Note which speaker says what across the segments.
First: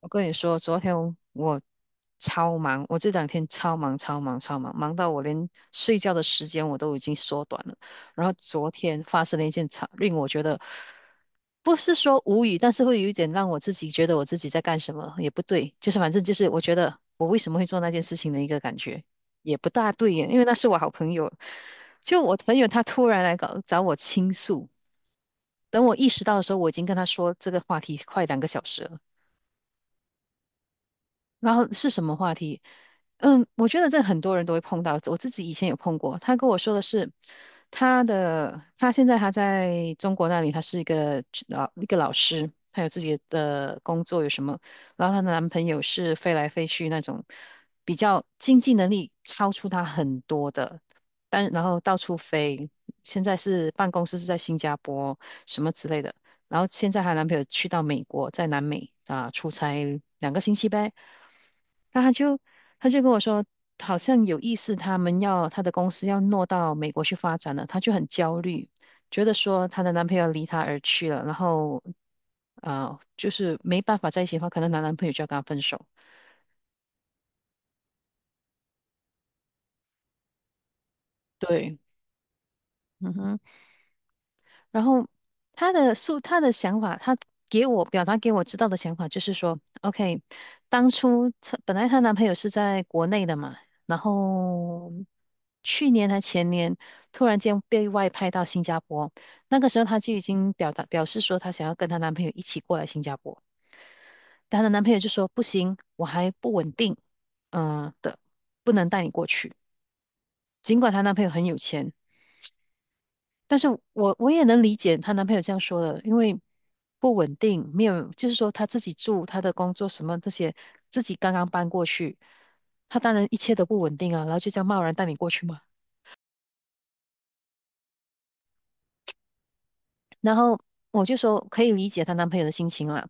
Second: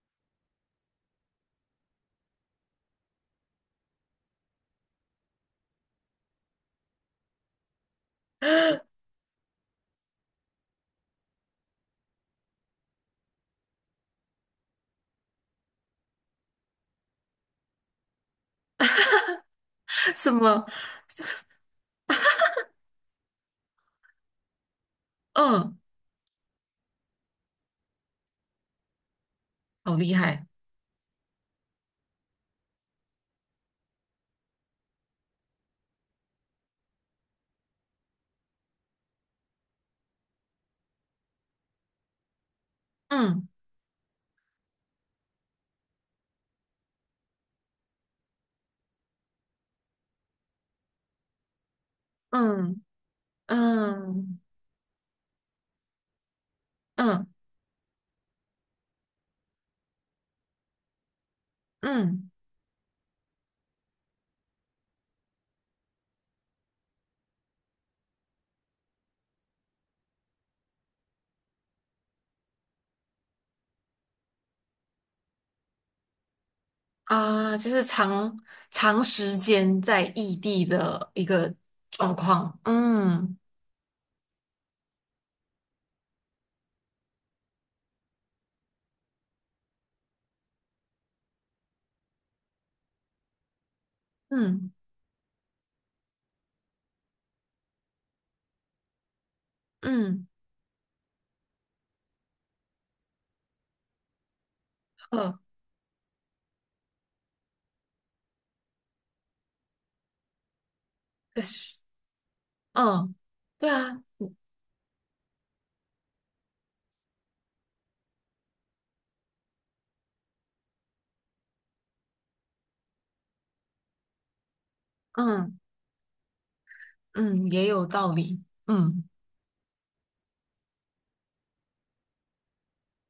Speaker 1: 我跟你说，昨天我超忙，我这两天超忙、超忙、超忙，忙到我连睡觉的时间我都已经缩短了。然后昨天 发生了一件超令我觉得不是说无语，但是会有一点让我自己觉得我自己在干什么也不对，就是反正就是我觉得我为什么会做那件事情的一个感觉也不大对耶，
Speaker 2: 什
Speaker 1: 因为那
Speaker 2: 么？
Speaker 1: 是我好朋友，就我朋友他突然来搞找我倾诉，
Speaker 2: 嗯，
Speaker 1: 等我意识到的时候，我已经跟他说这个话题快2个小时了。
Speaker 2: 好厉害。
Speaker 1: 然后是什么话题？嗯，我觉得这很多人都会碰到，我自己以前有碰过。他跟我说的是，他现在他在中国那里，他是一个老师，他有自己
Speaker 2: 嗯
Speaker 1: 的工作，有什么？然后她的男朋友是飞来飞去那种，比较经济能力超出她很多的，但然后到处飞。
Speaker 2: 嗯
Speaker 1: 现在是办公室是在
Speaker 2: 嗯
Speaker 1: 新加坡什么之类的，然后现在她男
Speaker 2: 嗯
Speaker 1: 朋友去到美国，在南美啊、出差2个星期呗。那她
Speaker 2: 嗯
Speaker 1: 就她就跟我说，好像有意思，他们要她的公司要挪到美国去发展了，她就很焦虑，觉得说她的男朋友离她而去了，然后就是没办法在一起的话，可能她男朋友就要跟她分手。
Speaker 2: 啊，就是长时间在异地的一个
Speaker 1: 对，
Speaker 2: 状况。
Speaker 1: 嗯哼。
Speaker 2: 嗯
Speaker 1: 然后她的想法，她给我表达给我知道的想法就是说，OK，当初她本来她男朋友是在国内的嘛，然
Speaker 2: 嗯
Speaker 1: 后去年还前年突然间被外派到新加坡，那个时候她就已
Speaker 2: 嗯，
Speaker 1: 经表示说她想要跟她男朋友一起过来新加坡，但她的男朋友就说
Speaker 2: 呃，
Speaker 1: 不行，我还不稳定，嗯、的，不能带你过去。尽管她男朋友
Speaker 2: 可
Speaker 1: 很有
Speaker 2: 是
Speaker 1: 钱，
Speaker 2: 嗯，
Speaker 1: 但是
Speaker 2: 对啊，
Speaker 1: 我也能理解她男朋友这样说的，因为不稳定，没有，就是说她自己住，她的工作什么这些，自己刚刚搬过去，她当然一切都不稳定啊，然后就这样贸然带你过去
Speaker 2: 嗯
Speaker 1: 嘛。
Speaker 2: 嗯，也有道理。嗯，
Speaker 1: 然后我就说可以理解她男朋友的心情啦，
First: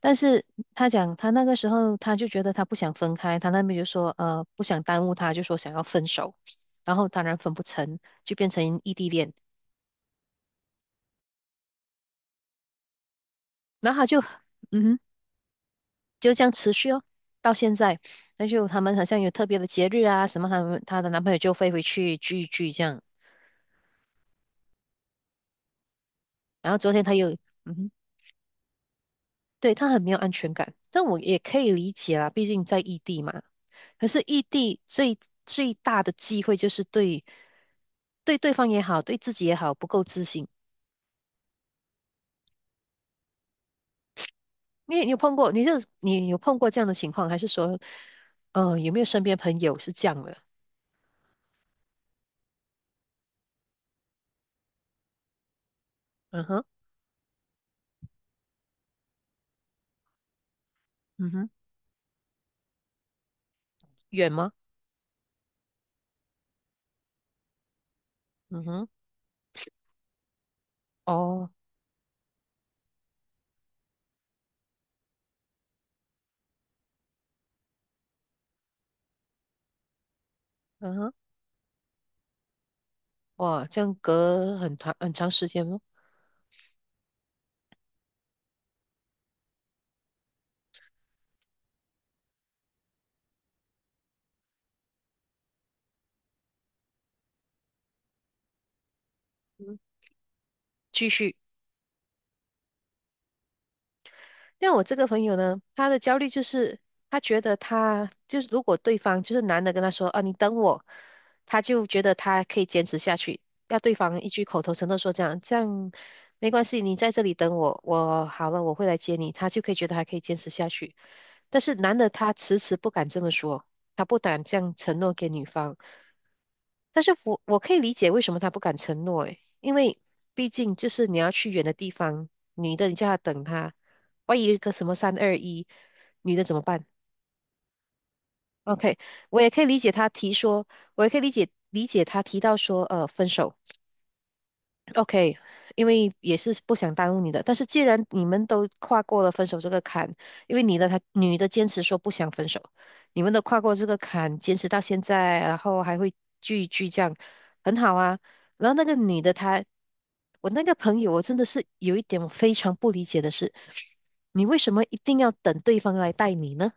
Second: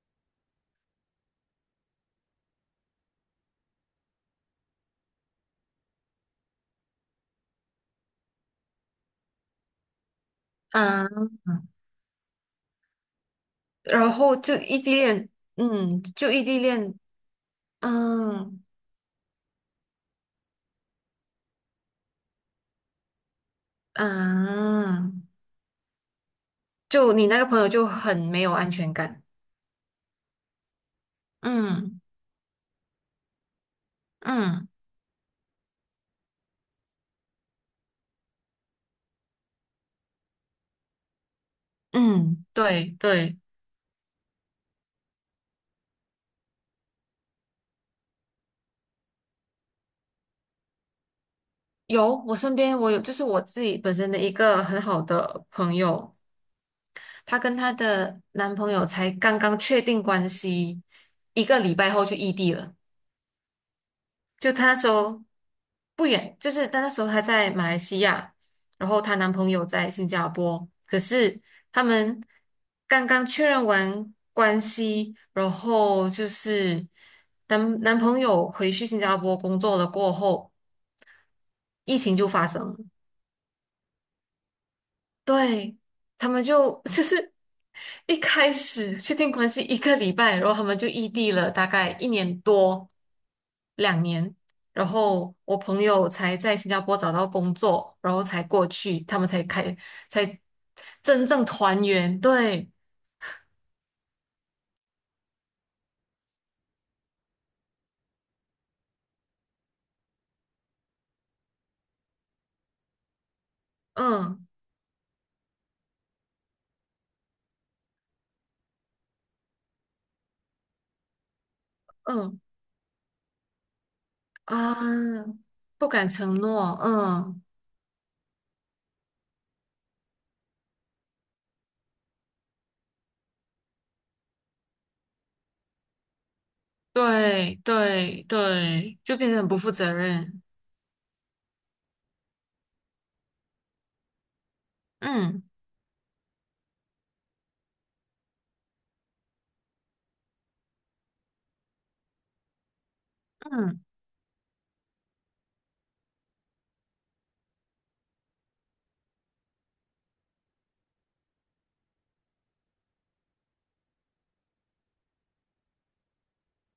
Speaker 1: 但是她讲她那个时候她就觉得她不想分开，她那边就说呃不想耽误她，就说想要分手，然后当然分不成，就变成异地恋，
Speaker 2: 嗯，
Speaker 1: 然后她
Speaker 2: 然
Speaker 1: 就
Speaker 2: 后就异
Speaker 1: 嗯
Speaker 2: 地
Speaker 1: 哼。
Speaker 2: 恋，嗯，就
Speaker 1: 就这
Speaker 2: 异
Speaker 1: 样
Speaker 2: 地
Speaker 1: 持续
Speaker 2: 恋，
Speaker 1: 哦，到现在，那
Speaker 2: 嗯
Speaker 1: 就他们好像有特别的节日啊什么，他们她的男朋友就飞回去聚一聚这样，
Speaker 2: 嗯。
Speaker 1: 那
Speaker 2: 就
Speaker 1: 她
Speaker 2: 你
Speaker 1: 又
Speaker 2: 那个朋友
Speaker 1: 嗯
Speaker 2: 就
Speaker 1: 哼
Speaker 2: 很没有安全感。
Speaker 1: 对她很没有安全感，但我也可以理
Speaker 2: 嗯
Speaker 1: 解啦，毕竟在异地嘛。可是异
Speaker 2: 嗯
Speaker 1: 地最最大的机会就是对方也好，对自己也好不够自信。
Speaker 2: 嗯，对对，
Speaker 1: 因为你有碰过，你有碰过这样的情况，还是说，有没有身边朋友是这样的？
Speaker 2: 有，我身边有，就是我自己本身的一个很好的朋友，
Speaker 1: 嗯哼，
Speaker 2: 她跟她的男朋友才刚刚确定关系，
Speaker 1: 嗯
Speaker 2: 一
Speaker 1: 哼，
Speaker 2: 个礼拜后就异地了。
Speaker 1: 远吗？
Speaker 2: 就她那时候不远，就是她那时候她在马来西亚，
Speaker 1: 嗯哼，
Speaker 2: 然后她男朋友在新加坡，可是
Speaker 1: 哦，
Speaker 2: 他们刚刚确认完关系，然后就是男朋友回去新加坡工作了过后，
Speaker 1: 嗯哼。
Speaker 2: 疫情就发生了。
Speaker 1: 哇，这样隔很长很长时间
Speaker 2: 对，
Speaker 1: 哦。
Speaker 2: 他们就 就是一开始确定关系一个礼拜，然后他们就异地了大概一年多、两年，然后我朋友才在新加坡找到工作，然后才过去，他们才开才
Speaker 1: 继
Speaker 2: 真
Speaker 1: 续，
Speaker 2: 正团圆。对，
Speaker 1: 但我这个朋友呢，他的焦虑就是他觉得他就是如果对方就是男的跟他说啊你等我，他就觉得他可以坚持下去，要对方一
Speaker 2: 嗯。
Speaker 1: 句口头承诺说这样这样没关系，你在这里等我，我好了我会来接你，他就可以觉得还可以坚持下去。但是男的他
Speaker 2: 嗯
Speaker 1: 迟迟不敢这么说，他不敢这样承诺
Speaker 2: 啊，
Speaker 1: 给女方。
Speaker 2: 不敢承诺，
Speaker 1: 但是我
Speaker 2: 嗯，
Speaker 1: 我可以理解为什么他不敢承诺，诶，因为毕竟就是你要去远的地方，女的你叫他等他。万一有一个什么三二一，女的怎么办
Speaker 2: 对对
Speaker 1: ？OK，
Speaker 2: 对，就变得
Speaker 1: 我也
Speaker 2: 很不
Speaker 1: 可以
Speaker 2: 负
Speaker 1: 理解
Speaker 2: 责
Speaker 1: 他提
Speaker 2: 任，
Speaker 1: 说，我也可以理解他提到说，分手。OK，
Speaker 2: 嗯
Speaker 1: 因为也是不想耽误你的，但是既然你们都跨过了分手这个坎，因为你的他女的坚持说不想分手，你们都跨过
Speaker 2: 嗯。
Speaker 1: 这个坎，坚持到现在，然后还会聚一聚这样，很好啊。然后那个女的她，我那个朋友，我真的是有一点我非常不理解的是，你为什么一定要等对方来带你呢？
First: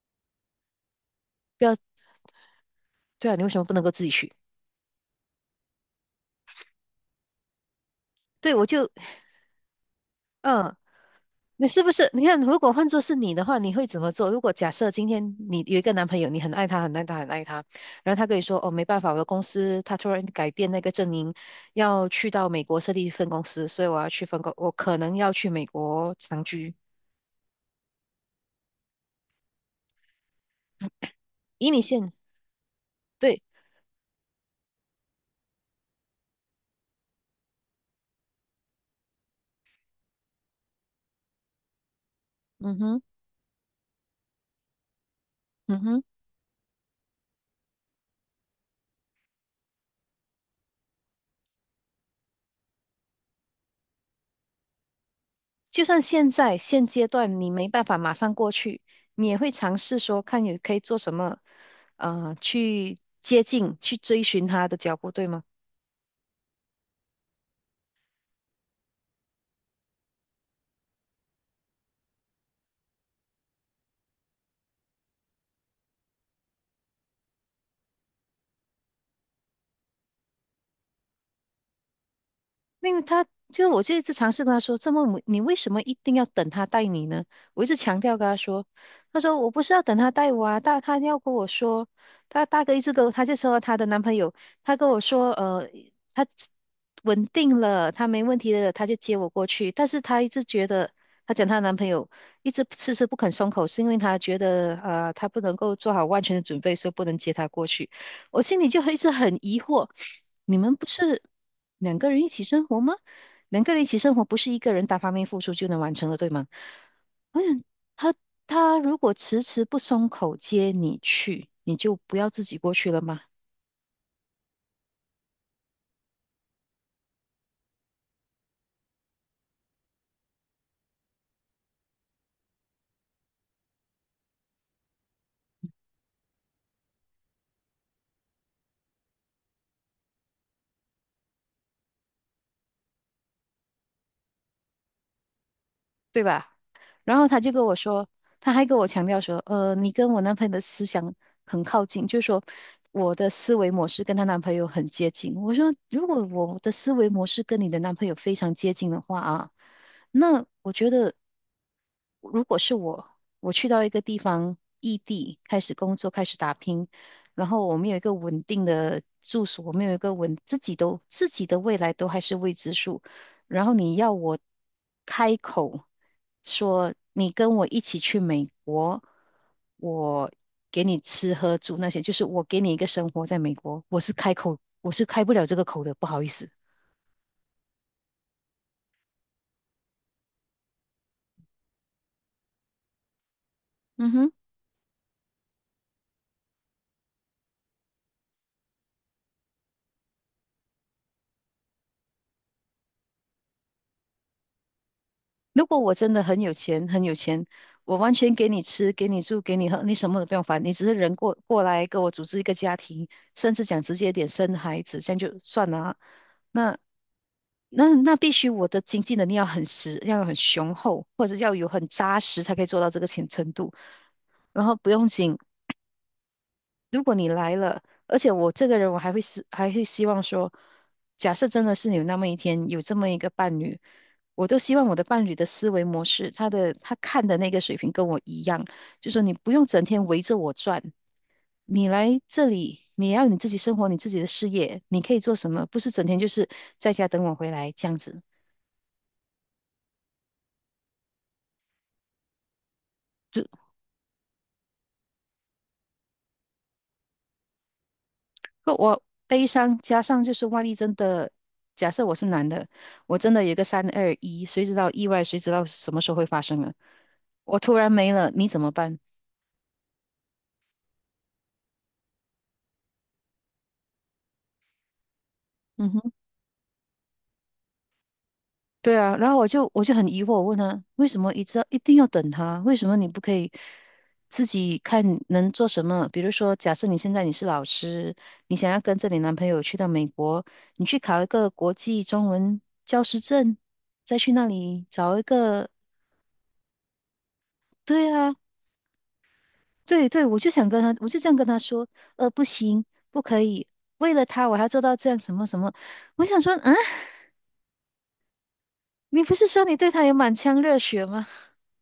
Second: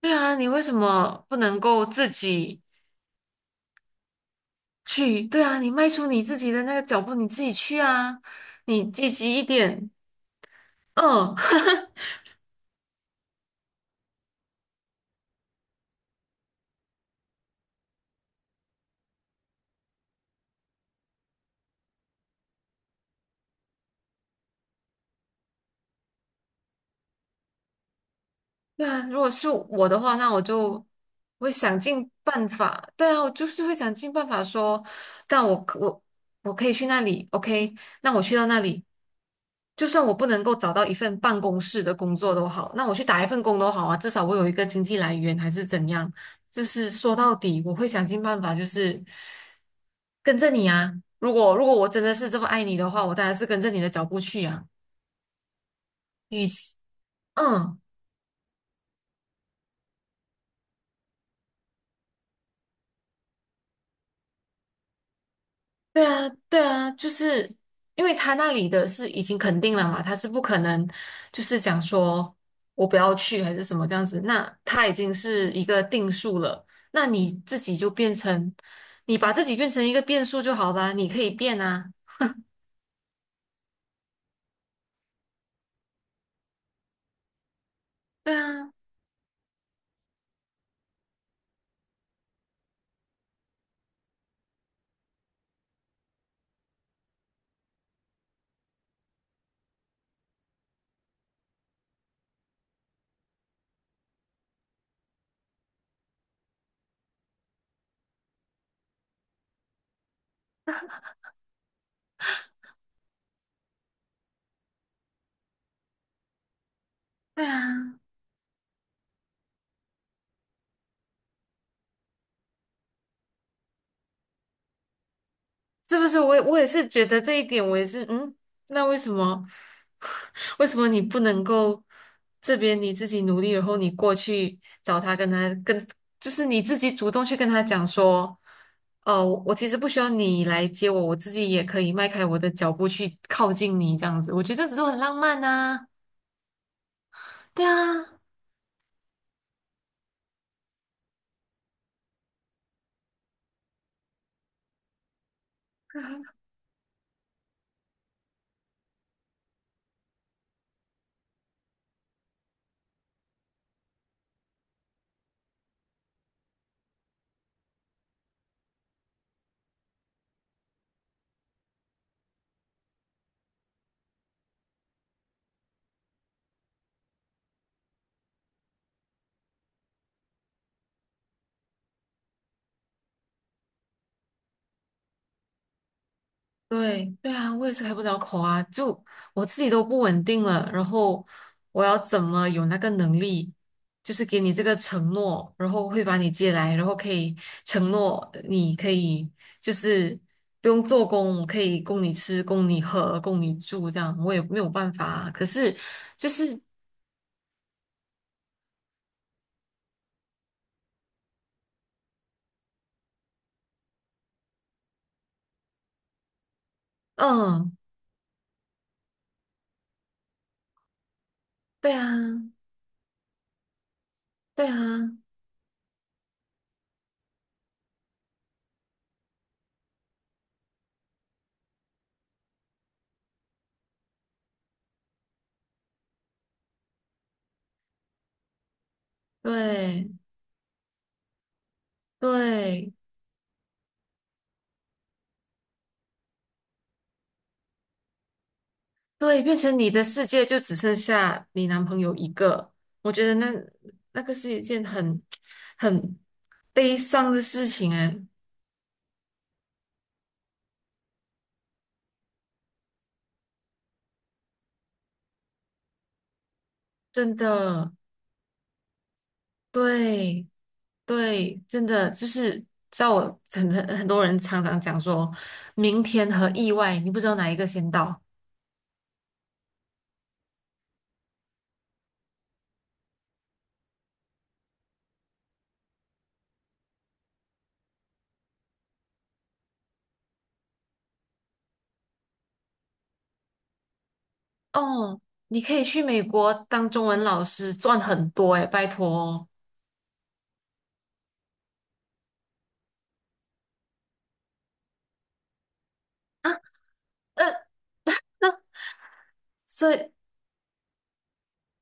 Speaker 2: 对啊，你为什么不能
Speaker 1: 不要，
Speaker 2: 够自己？
Speaker 1: 对啊，你为什么不能够自己去？
Speaker 2: 去，对啊，你迈出你自己的那个脚步，你自己去啊，
Speaker 1: 对，我就，
Speaker 2: 你积极一点，
Speaker 1: 嗯，
Speaker 2: 嗯。
Speaker 1: 你是不是？你看，如果换作是你的话，你会怎么做？如果假设今天你有一个男朋友，你很爱他，很爱他，很爱他，然后他跟你说，哦，没办法，我的公司他突然改变那个阵营，要去到美国设立分公司，所以我要去分公，我可能要去美国长居。
Speaker 2: 对啊，如果是我的话，那我就会
Speaker 1: 以
Speaker 2: 想
Speaker 1: 你
Speaker 2: 尽
Speaker 1: 现，
Speaker 2: 办法。对啊，我
Speaker 1: 对，
Speaker 2: 就是会想尽办法说，但我可以去那里，OK？那我去到那里，就算我不能够找到一份办公室的工作都好，
Speaker 1: 嗯
Speaker 2: 那我
Speaker 1: 哼，
Speaker 2: 去打一份工都好啊，至少我有一个经济来源，还是
Speaker 1: 嗯
Speaker 2: 怎
Speaker 1: 哼。
Speaker 2: 样？就是说到底，我会想尽办法，就是跟着你啊。如果我真的是这么爱你的话，我当然是跟着你的脚步去啊。
Speaker 1: 就算现
Speaker 2: 与
Speaker 1: 在
Speaker 2: 其，
Speaker 1: 现阶段你没
Speaker 2: 嗯。
Speaker 1: 办法马上过去，你也会尝试说看你可以做什么，去接近、去追寻他的脚步，对吗？
Speaker 2: 对啊，对啊，就是因为他那里的是已经肯定了嘛，他是不可能就是讲说我不要去还是什么这样子，那他已经是一个定数了，那你自己就变成，你把自己变成一个变数就好啦，你可以变啊，
Speaker 1: 因为他，就我就一直尝试跟他说，这么你为什么一定要等他带你呢？我一直强调跟
Speaker 2: 对
Speaker 1: 他说，
Speaker 2: 啊，
Speaker 1: 他说我不是要等他带我啊，他要跟我说，他大哥一直跟我他就说他的男朋友，他跟我说，他稳定了，他没问题了，他就接我过去，但是他一直觉得。他讲她的男朋友一直迟迟不肯松口，是因为他觉得他不能够做好万全的准备，所以不能接他过去。我心里就一直很疑惑，你们不是两个人一起生活吗？两个人一起生活不是一个人单方面付出就能完成的，对吗？我
Speaker 2: 对
Speaker 1: 想
Speaker 2: 啊。
Speaker 1: 他他如果迟迟不松口接你去，你就不要自己过去了吗？
Speaker 2: 是不是？我也是觉得这一点，我也是，嗯，那为什么，为什么你不能够这边你自己努力，然后你过去找他，跟他跟，就是你自己主动去跟他讲说，哦，我其实不需要你来接我，我自己也可以迈开我的脚步去靠近你，这样子，我觉得这种很浪漫呐、
Speaker 1: 对吧？然后他就跟
Speaker 2: 对
Speaker 1: 我
Speaker 2: 啊。
Speaker 1: 说，他还跟我强调说，你跟我男朋友的思想很靠近，就是说我的思维模式跟她男朋友很接近。我说，如果我的思维模式跟你的男朋友非常接近的话啊，那我觉得如果是我，我去到一个地方异地开始工作，开始打拼，然后我们有一个稳定的住所，我们有一个稳自己的未来都还是未知数。然后你要我开口说你跟我一起去美国，我给你吃喝住那些，就是我给你一个生活在美国，我是开口，我是开不了这个口的，不好意思。
Speaker 2: 对对啊，我也是开不了口啊，就我自己都不稳定了，然后我要怎么有那个能力，
Speaker 1: 嗯
Speaker 2: 就是
Speaker 1: 哼。
Speaker 2: 给你这个承诺，然后会把你接来，然后可以承诺你可以就是不用做工，我可以供你吃、供你喝、供你住，这样我也没有办法啊。可
Speaker 1: 如
Speaker 2: 是
Speaker 1: 果我真的
Speaker 2: 就
Speaker 1: 很有
Speaker 2: 是
Speaker 1: 钱，很有钱，我完全给你吃，给你住，给你喝，你什么都不用烦，你只是人过来跟我组织一个家庭，甚至讲直接一点生孩子，这样就算了啊那
Speaker 2: 嗯，
Speaker 1: 那必须我的经济能力要很实，要很雄厚，或者要有很
Speaker 2: 对啊，
Speaker 1: 扎实才可以做到这个程度。然
Speaker 2: 对啊，
Speaker 1: 后不用紧，如果你来了，而且我这个人，我还会是还会希望说，假设真的是有那么一天有这么一个伴侣，我都希望我的伴侣的思维模式，他的他看的那个水平跟我一样，就说你不用整天
Speaker 2: 对
Speaker 1: 围着我转，你来这里，
Speaker 2: 对。
Speaker 1: 你要你自己生活，你自己的事业，你可以做什么，不是整天就是在家等我回来这样子。
Speaker 2: 对，变成你的世界就只剩下你男朋友一个，我觉得那那个是一件很悲伤的事情哎，
Speaker 1: 可我悲伤加上就是万一真的，假设我是男的，我真的有个三二一，谁知道意外，谁知道什么时候会发生啊？
Speaker 2: 真
Speaker 1: 我突然
Speaker 2: 的，
Speaker 1: 没了，你怎么办？
Speaker 2: 对对，真的就是在我很多人常常讲说，
Speaker 1: 嗯
Speaker 2: 明
Speaker 1: 哼，
Speaker 2: 天和意外，你不知道哪一个先到
Speaker 1: 对啊，然后我就很疑惑，我问他为什么一直要一定要等他？为什么你不可以自己看能做什么？比如说，假设你现在你是老师，你想要跟着你男朋友去到美国，你去考一个国际中文教师证，再去那里找
Speaker 2: 哦。
Speaker 1: 一
Speaker 2: 你
Speaker 1: 个，
Speaker 2: 可以去美国当中文老师，赚
Speaker 1: 对
Speaker 2: 很
Speaker 1: 啊。
Speaker 2: 多哎，拜托哦。
Speaker 1: 对对，我就想跟他，我就这样跟他说，不行，不可以，为了他我还要做到这样什么什么。我想
Speaker 2: 啊，
Speaker 1: 说，啊，
Speaker 2: 呃，
Speaker 1: 你不是说你对
Speaker 2: 所
Speaker 1: 他
Speaker 2: 以
Speaker 1: 有满腔热血吗？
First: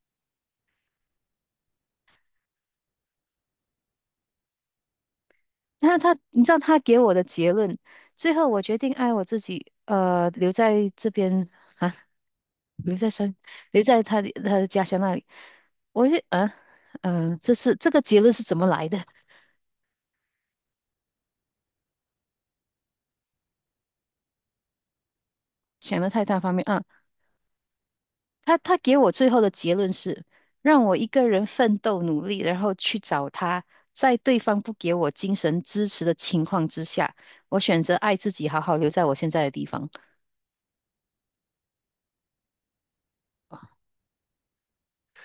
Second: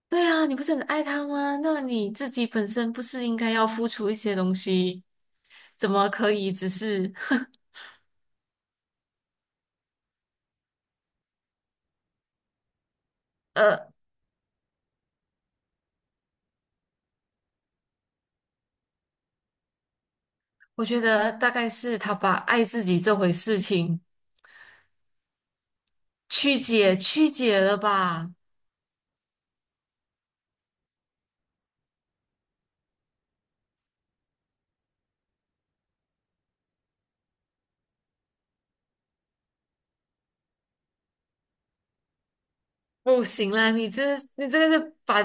Speaker 2: 对啊，你不是很爱他吗？那你自己本身不是应该要付出一些东西？
Speaker 1: 然
Speaker 2: 怎
Speaker 1: 后
Speaker 2: 么
Speaker 1: 他，
Speaker 2: 可
Speaker 1: 你知
Speaker 2: 以
Speaker 1: 道
Speaker 2: 只
Speaker 1: 他给我
Speaker 2: 是
Speaker 1: 的 结论，最后我决定爱我自己，留在这边啊，留在山，留
Speaker 2: 呃，
Speaker 1: 在他的家乡那里。我就啊，这个结论是怎么来的？
Speaker 2: 我觉得大概是他把爱自己这回事情
Speaker 1: 想的太单方
Speaker 2: 曲
Speaker 1: 面啊。
Speaker 2: 解曲解了吧？
Speaker 1: 他给我最后的结论是，让我一个人奋斗努力，然后去找他，在对方不给我精神支持的情况之下，我选择爱自己，好好留在我现在的地方。
Speaker 2: 不行啦，你这个是把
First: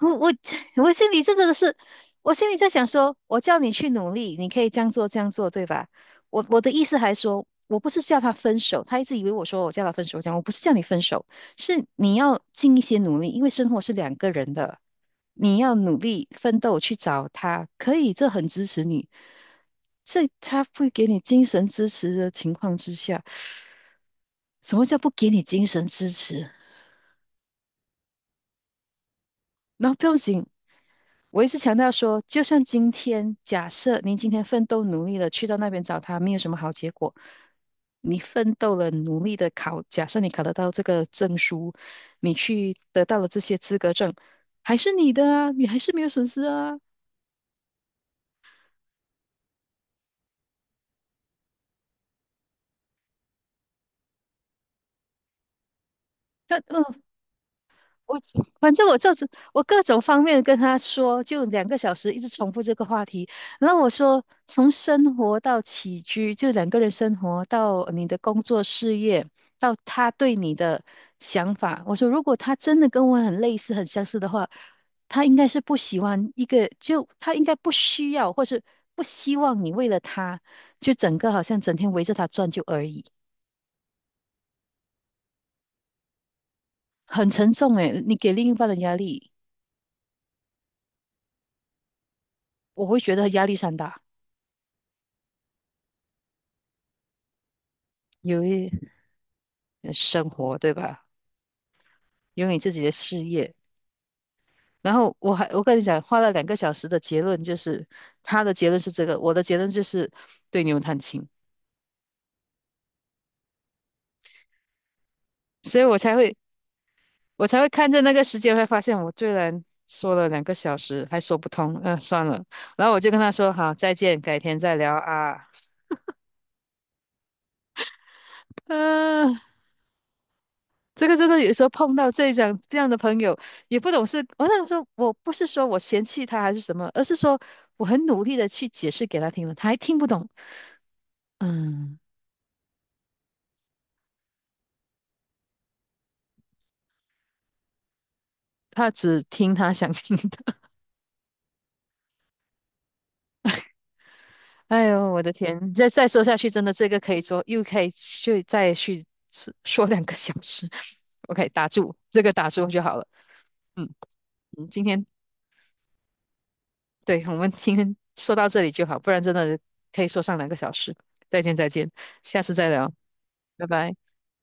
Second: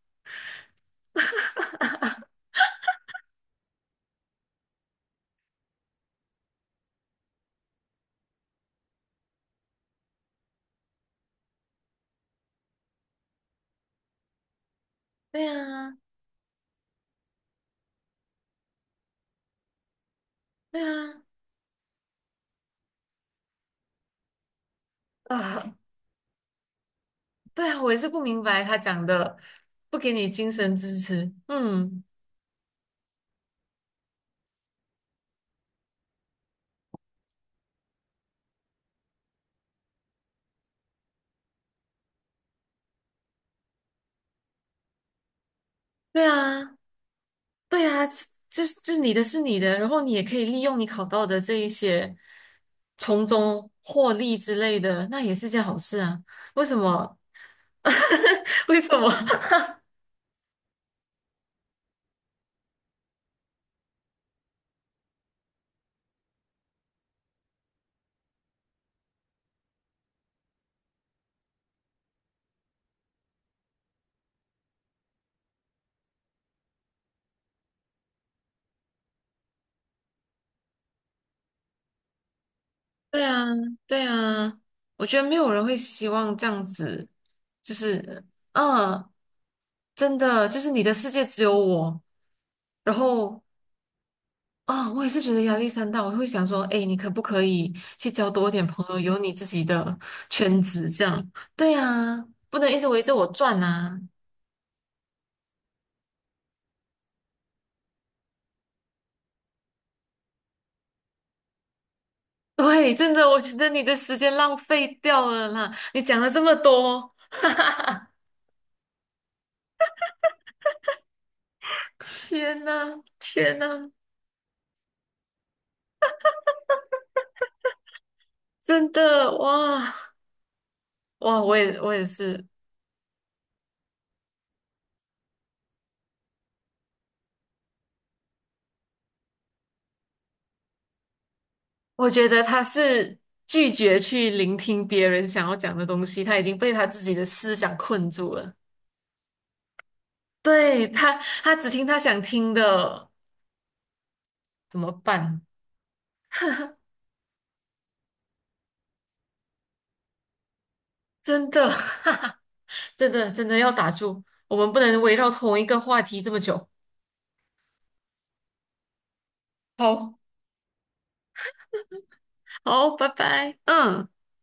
Speaker 1: 我 我心里真的是，我心里在想说，我叫你去努力，你可以这样做这样做，对吧？我的意思还说，我不是叫他分手，他一直以为我说我叫他分手，我讲我不是叫你分手，是你要尽一些努力，因为生活是两个人的，
Speaker 2: 对
Speaker 1: 你要努
Speaker 2: 啊
Speaker 1: 力奋斗去找他，可以，这很支持你，这他
Speaker 2: 对
Speaker 1: 不给你
Speaker 2: 啊
Speaker 1: 精神支持的情况之下，什么叫不给你精
Speaker 2: 呃
Speaker 1: 神支持？
Speaker 2: 对啊，我也是不明白他讲的，
Speaker 1: 那
Speaker 2: 不
Speaker 1: 不
Speaker 2: 给
Speaker 1: 要
Speaker 2: 你
Speaker 1: 紧，
Speaker 2: 精神支持，
Speaker 1: 我一直强调
Speaker 2: 嗯，
Speaker 1: 说，就算今天假设您今天奋斗努力了，去到那边找他，没有什么好结果。你奋斗了，努力的考，假设你考得到这个证书，你去得到了这些资格证，还是你的啊，你还是没有损
Speaker 2: 对
Speaker 1: 失
Speaker 2: 啊。
Speaker 1: 啊。
Speaker 2: 对啊，就是你的是你的，然后你也可以利用你考到的这一些，从中获利之类的，那也是件好事啊。
Speaker 1: 那
Speaker 2: 为什
Speaker 1: 呃，
Speaker 2: 么？
Speaker 1: 我 反
Speaker 2: 为
Speaker 1: 正
Speaker 2: 什
Speaker 1: 我
Speaker 2: 么？
Speaker 1: 就是我各种方面跟他说，就两个小时一直重复这个话题。然后我说，从生活到起居，就两个人生活到你的工作事业，到他对你的想法。我说，如果他真的跟我很类似、很相似的话，他应该是不喜欢一个，就他应该不需要，或是不希望你为了他，就整个好像整天围着他转就而已，
Speaker 2: 对啊，对啊，我觉得没有人会希望这样子，
Speaker 1: 很沉重
Speaker 2: 就
Speaker 1: 诶，你
Speaker 2: 是，
Speaker 1: 给另一半的压
Speaker 2: 嗯，
Speaker 1: 力，
Speaker 2: 真的，就是你的世界只有我，
Speaker 1: 我
Speaker 2: 然
Speaker 1: 会觉得
Speaker 2: 后
Speaker 1: 压力山大。
Speaker 2: 啊、我也是觉得压力山大，我会想说，哎，你可不可以去交
Speaker 1: 有
Speaker 2: 多一点
Speaker 1: 一。
Speaker 2: 朋友，有你自己
Speaker 1: 呃
Speaker 2: 的
Speaker 1: 生活，
Speaker 2: 圈
Speaker 1: 对
Speaker 2: 子这
Speaker 1: 吧？
Speaker 2: 样？对啊，
Speaker 1: 有你
Speaker 2: 不能
Speaker 1: 自
Speaker 2: 一
Speaker 1: 己
Speaker 2: 直
Speaker 1: 的
Speaker 2: 围着
Speaker 1: 事
Speaker 2: 我
Speaker 1: 业。
Speaker 2: 转啊。
Speaker 1: 然后我跟你讲，花了两个小时的结论就是，他的结论是这个，我的结论就是对牛弹琴，
Speaker 2: 对，真的，我觉得你的时间浪费掉了啦。
Speaker 1: 所以我
Speaker 2: 你
Speaker 1: 才
Speaker 2: 讲了
Speaker 1: 会
Speaker 2: 这么多，
Speaker 1: 我才会看着那个时间，会发现我居然说了两个小时还说不通，算了。
Speaker 2: 天
Speaker 1: 然后我
Speaker 2: 呐，
Speaker 1: 就跟他说
Speaker 2: 天
Speaker 1: 好，
Speaker 2: 呐，
Speaker 1: 再见，改天再聊啊。
Speaker 2: 真的，
Speaker 1: 嗯、
Speaker 2: 哇
Speaker 1: 这个真的
Speaker 2: 哇，
Speaker 1: 有
Speaker 2: 我
Speaker 1: 时候
Speaker 2: 也我
Speaker 1: 碰
Speaker 2: 也
Speaker 1: 到这
Speaker 2: 是，
Speaker 1: 种这样的朋友，也不懂是，我想说，我不是说我嫌弃他还是什么，而是说我很努力的去解释给他听了，他还听不懂。嗯，
Speaker 2: 我觉得他是拒绝去聆听别人想要讲的东西，他已经被他自己的思想困住了。
Speaker 1: 他只听他想听的。
Speaker 2: 对，他，他只听他想听的。怎
Speaker 1: 哎
Speaker 2: 么
Speaker 1: 呦，我的
Speaker 2: 办？
Speaker 1: 天！再说下去，真的这个可以说又可以去再去说说两个小时。OK，
Speaker 2: 真
Speaker 1: 打
Speaker 2: 的，
Speaker 1: 住，
Speaker 2: 哈
Speaker 1: 这个
Speaker 2: 哈
Speaker 1: 打住就好了。
Speaker 2: 真的，真的要
Speaker 1: 嗯
Speaker 2: 打住，我
Speaker 1: 嗯，
Speaker 2: 们不
Speaker 1: 今
Speaker 2: 能
Speaker 1: 天
Speaker 2: 围绕同一个话题这么久。
Speaker 1: 对我们今天说到这里就好，不然真的可以
Speaker 2: 好，
Speaker 1: 说上两个小时。再见再见，下次再
Speaker 2: 好，
Speaker 1: 聊，
Speaker 2: 拜拜，
Speaker 1: 拜拜。
Speaker 2: 嗯。